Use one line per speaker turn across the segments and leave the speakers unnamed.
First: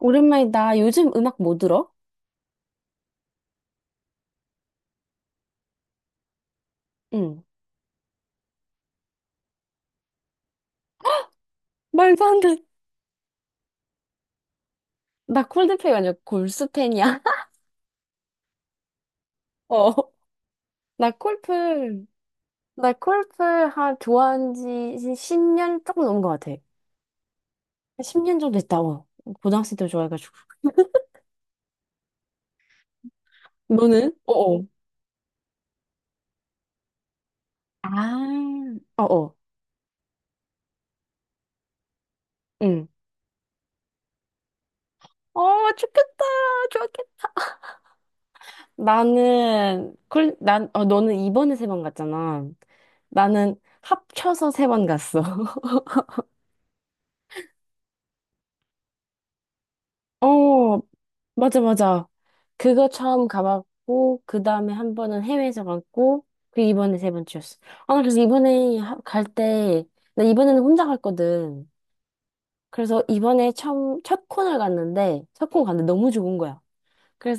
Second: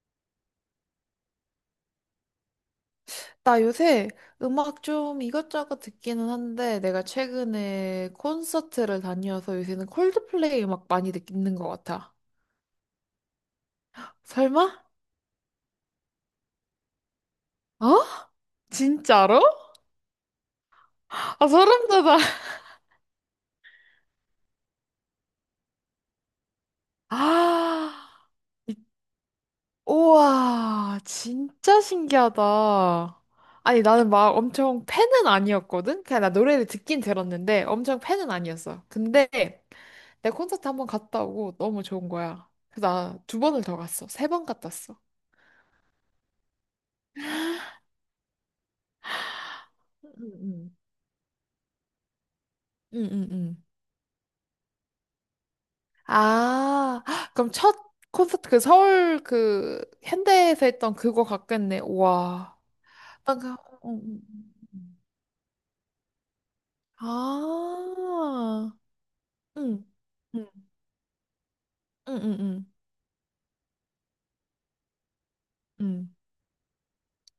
오랜만이다. 요즘 음악 뭐 들어?
나 요새 음악 좀 이것저것 듣기는 한데 내가
응.
최근에 콘서트를 다녀서 요새는 콜드플레이 음악 많이 듣는 것 같아.
말도 안 돼.
설마?
나 콜드플레이가 아니라 골수 팬이야.
어? 진짜로?
어. 나
아, 소름
콜플,
돋아.
나 콜플 한 좋아한 지 10년 조금 넘은 것 같아.
아,
10년 정도
이-
됐다. 어. 고등학생 때 좋아해가지고.
우와, 진짜 신기하다. 아니, 나는
너는?
막
어어.
엄청 팬은 아니었거든. 그냥 나 노래를 듣긴 들었는데 엄청 팬은
아.
아니었어. 근데
어어.
내 콘서트 한 번 갔다 오고 너무 좋은 거야. 그래서
응.
나 두 번을 더 갔어. 세 번 갔다 왔어.
어, 좋겠다. 좋겠다. 나는, 콜, 난,
음,
어, 너는 이번에 세 번 갔잖아.
응응응.
나는 합쳐서 세 번 갔어.
아, 헉, 그럼 첫 콘서트 그 서울 그 현대에서
어,
했던 그거
맞아,
같겠네.
맞아.
와,
그거 처음
아까 음, 음,
가봤고, 그
음,
다음에 한
음.
번은 해외에서 갔고, 그리고 이번에 세 번째였어. 아, 나 그래서
아.
이번에 갈 때,
응.
나
응.
이번에는 혼자 갔거든.
응응 응. 응.
그래서 첫 콘을 갔는데, 첫 콘
응.
갔는데 너무
응.
좋은 거야.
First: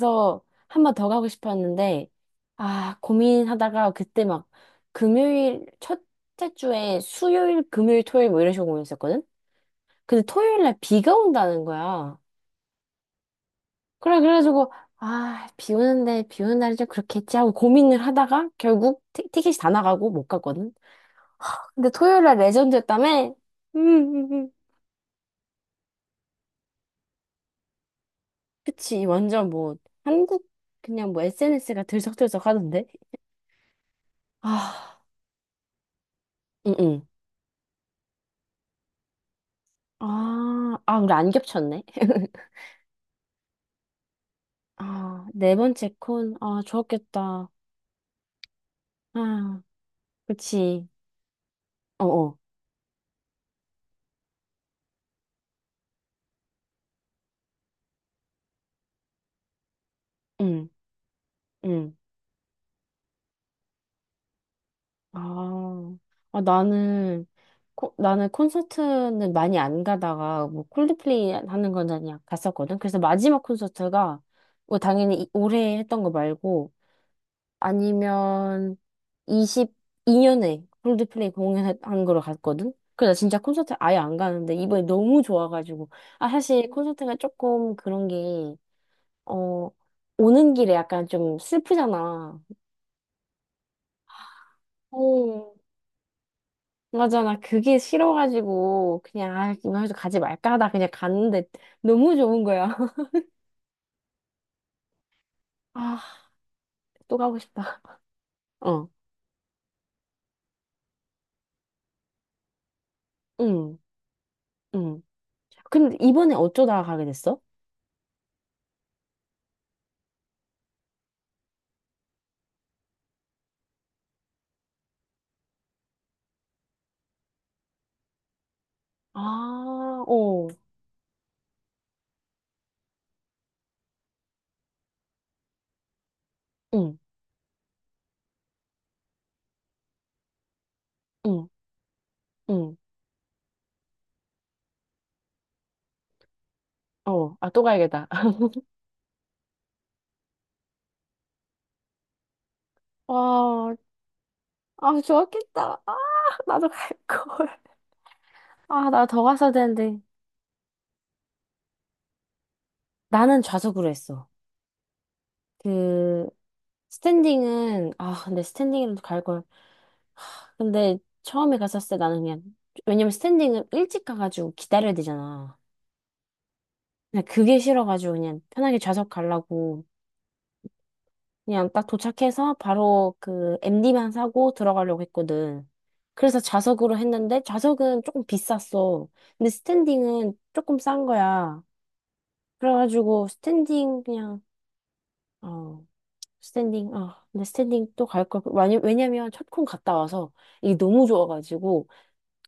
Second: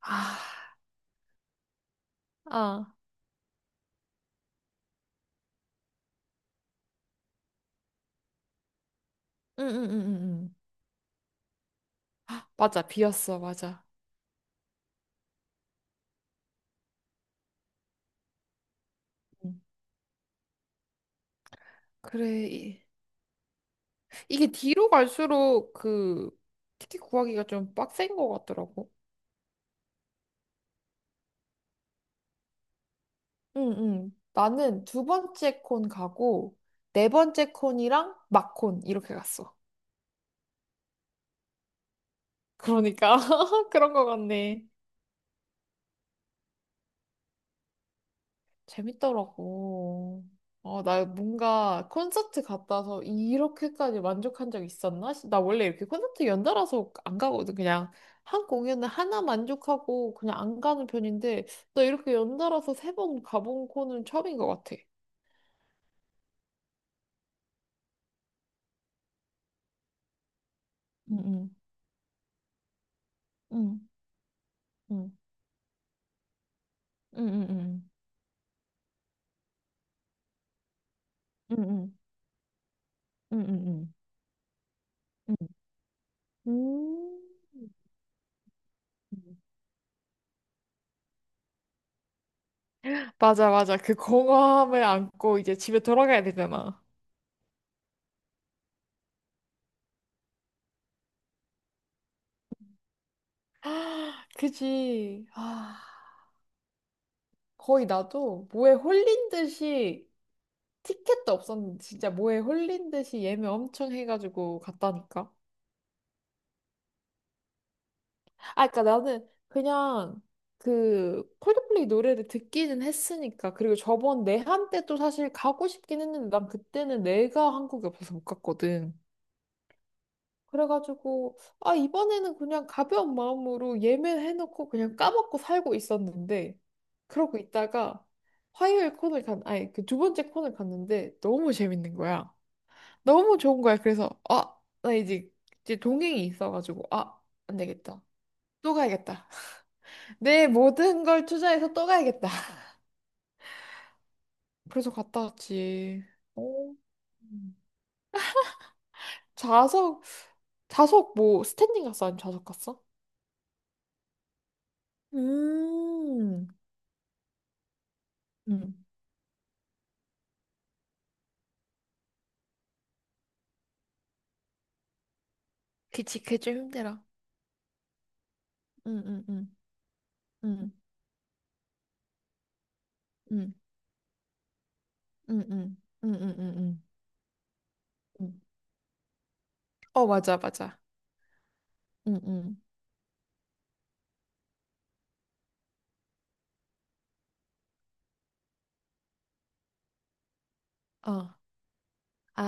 아.
한 번 더 가고 싶었는데,
아.
아, 고민하다가 그때 막 금요일, 첫째 주에 수요일, 금요일, 토요일 뭐 이런 식으로 고민했었거든? 근데
응응응응응.
토요일 날 비가 온다는 거야.
맞아. 비었어. 맞아.
그래, 그래가지고, 아, 비 오는 날이 좀 그렇겠지 하고 고민을 하다가 결국
응.
티켓이 다 나가고 못 갔거든. 근데 토요일 날
그래.
레전드였다며? 음, 음,
이게
음.
뒤로 갈수록 그 티켓 구하기가 좀 빡센 것 같더라고.
그치. 한국, 그냥 뭐 SNS가 들썩들썩 하던데?
응, 응. 나는
아,
두 번째 콘 가고,
응, 응.
네 번째 콘이랑 막 콘, 이렇게 갔어.
아, 아, 우리 안 겹쳤네.
그러니까, 그런 거 같네.
아, 네 번째 콘. 아, 좋았겠다. 아,
재밌더라고. 어,
그치.
나 뭔가
어어.
콘서트 갔다 와서 이렇게까지 만족한 적 있었나? 나 원래 이렇게 콘서트 연달아서 안 가거든. 그냥 한 공연을 하나 만족하고 그냥 안
응,
가는 편인데, 나
응.
이렇게 연달아서 세 번 가본 콘은 처음인 것 같아.
아, 아, 나는 콘서트는 많이 안 가다가 뭐
응,
콜드플레이
응,
하는 건 그냥 갔었거든. 그래서 마지막
응,
콘서트가 뭐
응,
당연히 올해 했던 거 말고
응, 응,
아니면 22년에 콜드플레이
응, 응, 응,
공연한 거로 갔거든. 그래서 나
응,
진짜
응.
콘서트
응,
아예 안 가는데 이번에 너무
응.
좋아가지고 아 사실 콘서트가
음.
조금 그런 게 어 오는 길에 약간 좀 슬프잖아.
맞아, 맞아. 그 공허함을 안고
어,
이제 집에 돌아가야 되잖아.
맞아, 나 그게 싫어가지고, 그냥, 아, 이번 주 가지 말까 하다 그냥 갔는데 너무 좋은 거야.
아, 그지. 아,
아, 또 가고 싶다.
거의 나도 뭐에
어,
홀린 듯이 티켓도 없었는데 진짜 뭐에 홀린 듯이 예매
응,
엄청 해가지고
응.
갔다니까.
근데 이번에 어쩌다가 가게 됐어?
아, 그러니까 나는 그냥 그 콜드플레이 노래를 듣기는 했으니까, 그리고 저번 내한 때도 사실 가고 싶긴 했는데 난 그때는 내가 한국에 없어서 못 갔거든.
아, 오,
그래가지고, 아, 이번에는 그냥 가벼운 마음으로 예매해놓고 그냥 까먹고 살고 있었는데,
응,
그러고 있다가 화요일 코너를 간, 아니, 그 두 번째 코너를 갔는데
응,
너무 재밌는 거야.
응.
너무 좋은 거야. 그래서, 아, 나 이제, 이제 동행이 있어가지고, 아,
어, 아,
안
또
되겠다.
가야겠다.
또 가야겠다. 내 모든 걸 투자해서 또 가야겠다.
와,
그래서
아,
갔다
좋았겠다. 아,
왔지.
나도
어.
갈 걸.
음.
아, 나 더 갔어야 되는데.
좌석, 좌석 뭐, 스탠딩 갔어? 아니면 좌석 갔어?
나는 좌석으로 했어. 그,
음.
근데
음.
스탠딩은 갈 걸. 근데 처음에 갔었을 때 나는 그냥 왜냐면 스탠딩을 일찍 가가지고 기다려야 되잖아.
그치, 그게 좀 힘들어.
그냥 그게 싫어가지고 그냥 편하게
응,
좌석
응, 응,
가려고
응,
그냥 딱 도착해서 바로
응,
그 MD만 사고 들어가려고
응,
했거든.
응, 응, 응,
그래서
응, 응
좌석으로 했는데 좌석은 조금
응.
비쌌어. 근데
어,
스탠딩은
맞아,
조금
맞아.
싼 거야.
응, 응,
그래가지고 스탠딩 그냥 어 스탠딩 아 근데 스탠딩 또 갈 걸. 왜냐면 첫콘 갔다 와서 이게 너무
어.
좋아가지고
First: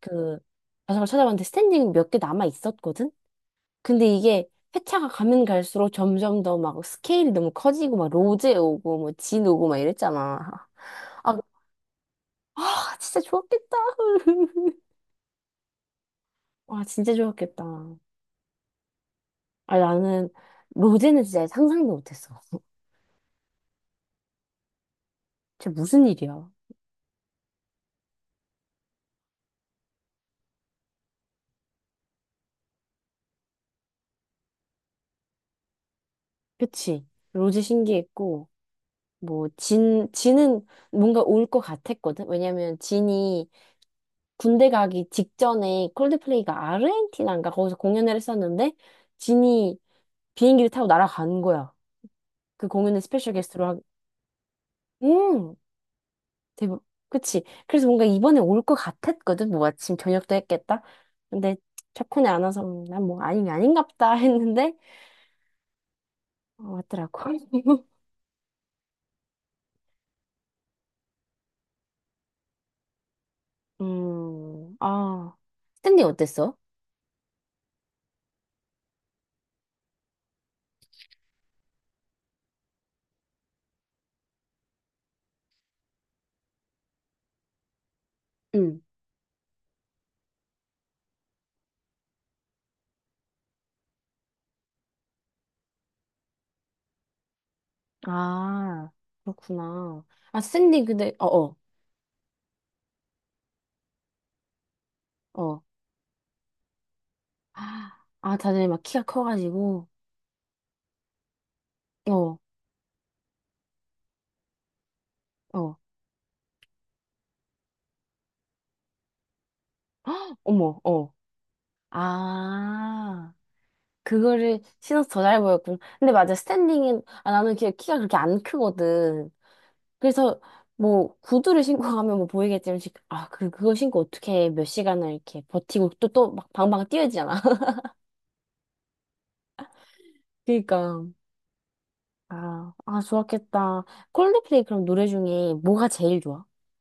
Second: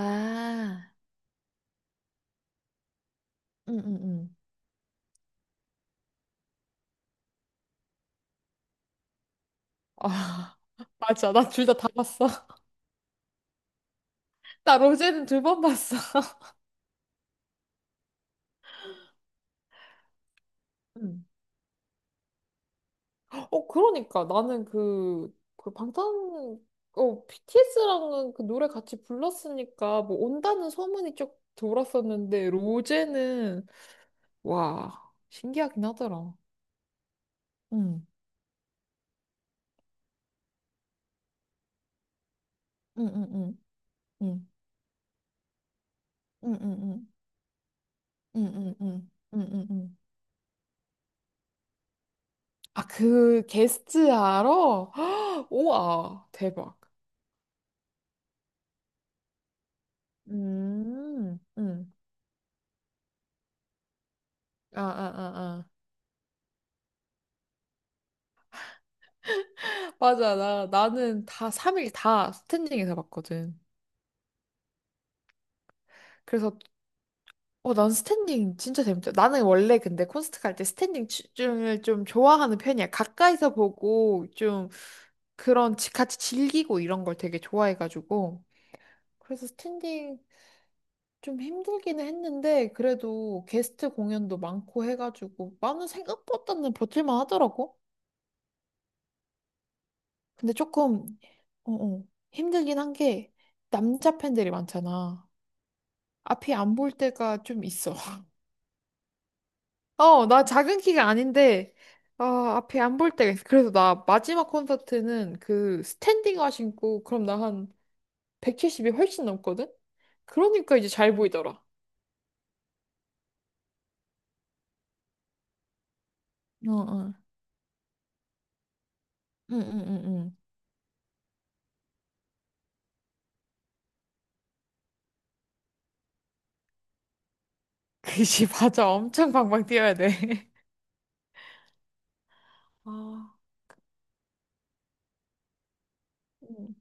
그 좌석을 찾아봤는데 스탠딩 몇 개 남아 있었거든?
응, 응,
근데
응.
이게 회차가 가면 갈수록 점점 더 막 스케일이 너무 커지고 막 로제 오고 뭐 진 오고 막 이랬잖아.
아아, 맞아.
아,
나 둘 다 다 봤어.
아 진짜 좋았겠다.
나 로제는 두 번 봤어.
와 진짜 좋았겠다. 아 나는 로제는
응.
진짜 상상도 못했어.
어, 그러니까. 나는 그
진짜 무슨
방탄,
일이야?
어, BTS랑은 그 노래 같이 불렀으니까, 뭐, 온다는 소문이 쭉 돌았었는데, 로제는, 와, 신기하긴 하더라.
그치? 로제
응,
신기했고 뭐 진은 뭔가 올 것 같았거든? 왜냐면
응, 응,
진이
응, 응.
군대 가기 직전에 콜드플레이가
응응응.
아르헨티나인가 거기서 공연을 했었는데
응응응.
진이
응응응.
비행기를 타고 날아간 거야. 그
아,
공연을 스페셜
그
게스트로 하.
게스트 알아?
음,
우와, 대박.
대박. 그치. 그래서 뭔가 이번에 올 것 같았거든. 뭐 아침 저녁도 했겠다.
음,
근데
음.
척훈이 안 와서 난뭐 아닌 게 아닌갑다 했는데
아, 아, 아,
어, 왔더라고.
아. 맞아. 나는 다 3일 다 스탠딩에서 봤거든.
아, 스탠딩 어땠어?
그래서, 어, 난 스탠딩 진짜 재밌다. 나는 원래 근데 콘서트 갈 때 스탠딩 춤을 좀 좋아하는 편이야. 가까이서 보고 좀 같이 즐기고 이런 걸 되게 좋아해가지고.
응.
그래서 스탠딩 좀 힘들기는 했는데 그래도 게스트 공연도 많고 해가지고 나는 생각보다는 버틸만 하더라고.
아, 그렇구나. 아,
근데
스탠딩 근데
조금
어어
어, 어, 힘들긴 한 게 남자 팬들이 많잖아.
어. 어, 어.
앞이 안 볼 때가 좀 있어.
아, 다들 막 키가 커가지고.
어, 나 작은 키가 아닌데
어,
아, 앞이 안 볼 때가 있어. 그래서 나 마지막 콘서트는
어,
그 스탠딩화 신고 그럼 나 한 170이 훨씬 넘거든? 그러니까
어머,
이제
어.
잘 보이더라.
아, 그거를 신어서 더 잘 보였군. 근데 맞아,
어,
스탠딩은,
어.
아, 나는 이렇게 키가 그렇게 안 크거든.
응, 응, 응, 응.
그래서, 뭐, 구두를 신고 가면 뭐 보이겠지만, 그거 신고 어떻게 몇 시간을 이렇게 버티고 또, 또 막 방방 뛰어지잖아.
그지, 맞아. 엄청 방방 뛰어야 돼.
그니까. 아, 아,
아,
좋았겠다. 콜드플레이 그럼 노래 중에 뭐가 제일 좋아?
음.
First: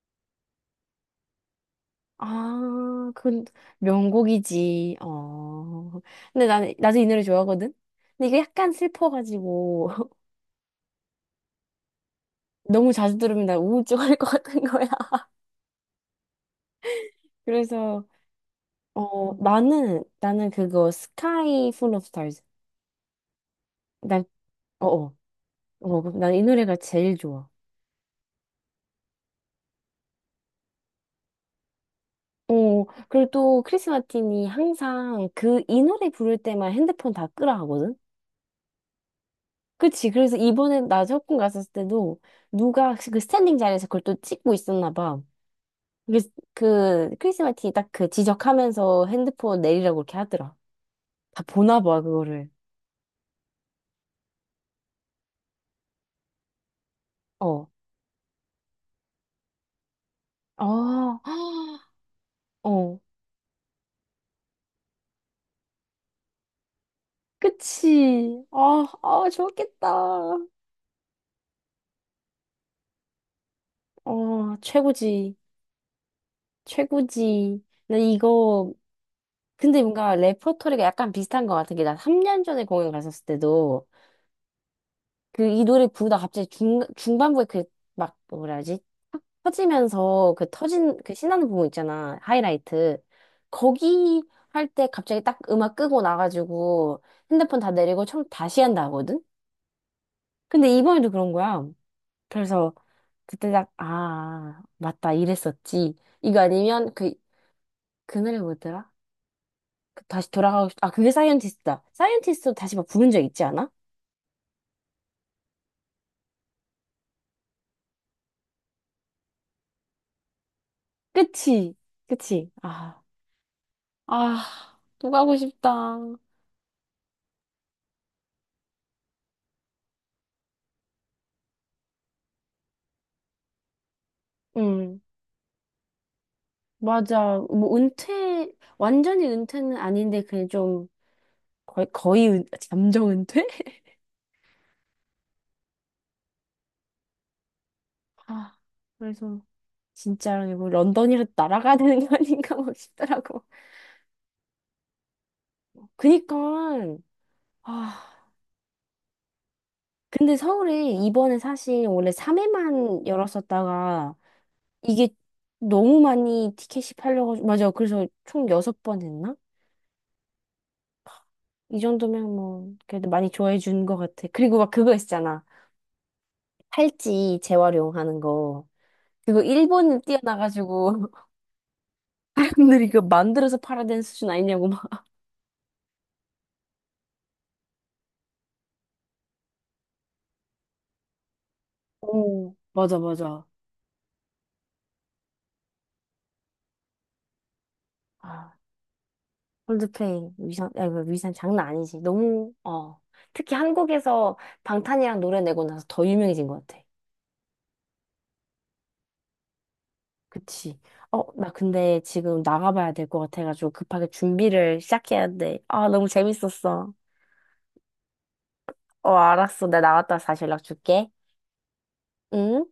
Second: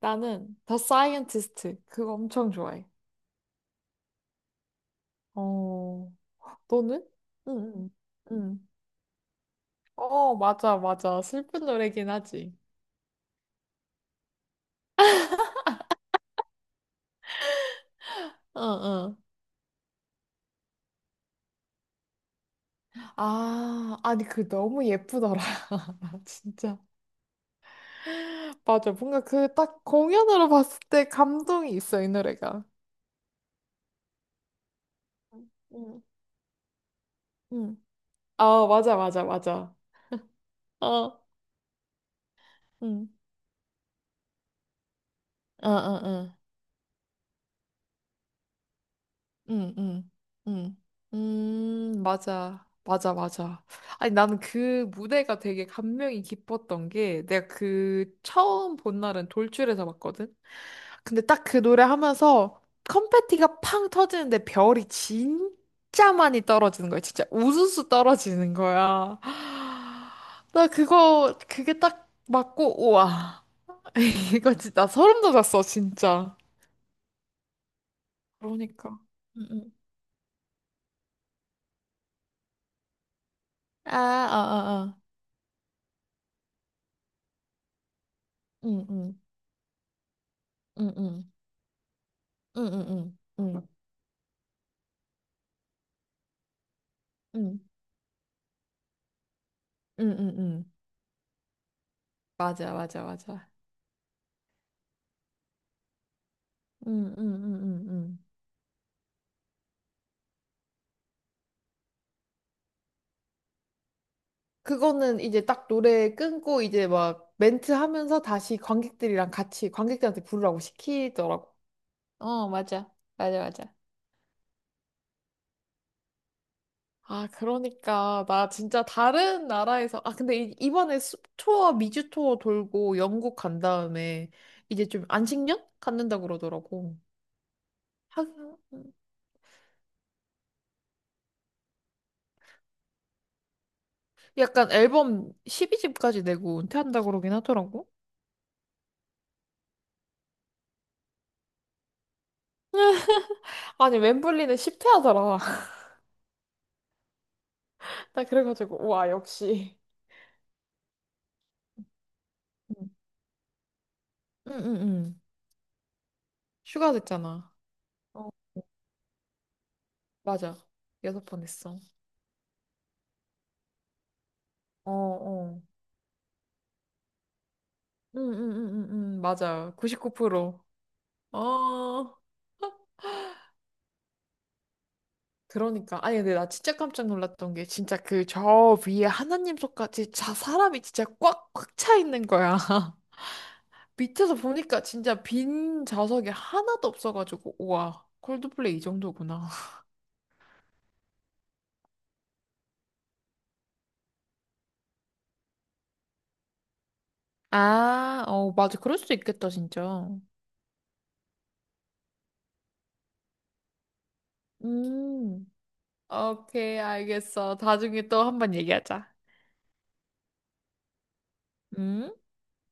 나는 더 사이언티스트 그거 엄청 좋아해.
아, 그, 명곡이지. 어.
어,
나도 이
너는?
노래
응,
좋아하거든?
응,
근데 이게
응.
약간 슬퍼가지고.
어, 맞아, 맞아. 슬픈 노래긴 하지.
너무 자주 들으면 나 우울증할 것 같은 거야. 그래서
응, 응.
나는 그거 스카이 풀 오브 스타즈.
아,
난
아니, 그 너무
어어
예쁘더라.
난 이 노래가
진짜.
제일 좋아.
맞아. 뭔가 그 딱 공연으로 봤을 때 감동이 있어, 이 노래가.
어 그리고 또 크리스 마틴이 항상
응,
그 이
응.
노래 부를 때만 핸드폰 다 끄라
응.
하거든.
아, 맞아, 맞아, 맞아.
그치. 그래서 이번에 나
어,
적군 갔었을 때도 누가
응.
그 스탠딩 자리에서 그걸 또 찍고 있었나 봐.
어, 어,
그래서
어.
그 크리스 마틴이 딱 그 지적하면서 핸드폰
응,
내리라고
응,
이렇게 하더라.
응.
다 보나 봐 그거를.
맞아. 맞아, 맞아. 아니, 나는 그 무대가 되게 감명이 깊었던 게, 내가
어.
그 처음 본 날은 돌출에서 봤거든?
아,
근데 딱 그 노래 하면서
어,
컴패티가 팡 터지는데 별이 진짜 많이 떨어지는 거야. 진짜 우수수
그치.
떨어지는
아,
거야.
아, 좋겠다.
나 그거, 그게 딱 맞고, 우와. 이거
어,
진짜 나 소름
최고지.
돋았어, 진짜.
최고지.
그러니까. 응, 응.
근데 뭔가 레퍼토리가 약간 비슷한 것 같은 게, 나 3년 전에 공연 갔었을 때도,
아, 아, 아, 아.
이 노래 부르다 갑자기 중반부에 뭐라 하지?
응, 응.
탁 터지면서, 그 터진,
응응
그 신나는 부분 있잖아.
응응응
하이라이트. 거기 할 때 갑자기 딱 음악 끄고 나가지고,
응응
핸드폰 다 내리고 처음 다시 한다 하거든?
응응응
근데 이번에도 그런 거야.
맞아
그래서
맞아 맞아
그때 딱, 아, 맞다, 이랬었지. 이거 아니면 그,
응응응응응.
그 노래 뭐더라? 그 다시 돌아가고 싶, 아, 그게 사이언티스트다. 사이언티스트 다시 막 부른 적 있지 않아?
그거는 이제 딱 노래 끊고 이제 막 멘트 하면서 다시 관객들이랑 같이 관객들한테 부르라고 시키더라고.
그치,
어,
그치.
맞아.
아,
맞아, 맞아.
아, 또 가고 싶다.
아, 그러니까 나 진짜 다른 나라에서, 아 근데 이번에 투어 미주 투어 돌고 영국 간 다음에 이제
응,
좀 안식년 갖는다 그러더라고.
맞아.
하긴
완전히 은퇴는 아닌데, 그냥 좀, 잠정 은퇴?
약간 앨범 12집까지 내고 은퇴한다 그러긴 하더라고.
아, 그래서, 진짜, 이거 런던이라도 날아가야 되는 거 아닌가 막 싶더라고.
아니, 웸블리는 10퇴 하더라.
그니까, 아.
나 그래가지고, 와, 역시.
근데 서울에 이번에 사실 원래
응,
3회만 열었었다가
응,
이게
응.
너무 많이 티켓이
휴가
팔려가지고
됐잖아.
맞아 그래서
어,
총 6번 했나?
맞아. 여섯 번 했어.
이 정도면 뭐 그래도 많이 좋아해 준 것 같아 그리고 막
어,
그거 있잖아
어.
팔찌 재활용하는
응, 응,
거
응, 응, 응.
그거
맞아.
일본을
99%.
뛰어나가지고
어,
사람들이 이거 만들어서 팔아야 되는 수준 아니냐고 막
그러니까. 아니, 근데 나 진짜 깜짝 놀랐던 게, 진짜 그 저 위에 하나님 손까지 자, 사람이 진짜 꽉 차 있는
오,
거야.
맞아 맞아
밑에서 보니까 진짜 빈 좌석이 하나도 없어가지고, 우와,
아
콜드플레이 이 정도구나.
콜드플레이 위상 아 이거 위상 장난 아니지 너무 어 특히 한국에서 방탄이랑 노래 내고 나서 더 유명해진 것 같아
아, 어, 맞아. 그럴 수도 있겠다, 진짜.
그치. 어, 나 근데 지금 나가봐야 될 것 같아가지고 급하게 준비를 시작해야
음,
돼. 아, 너무
오케이,
재밌었어.
알겠어. 나중에 또 한번 얘기하자.
어, 알았어. 나 나갔다 다시 연락 줄게.
음.
응?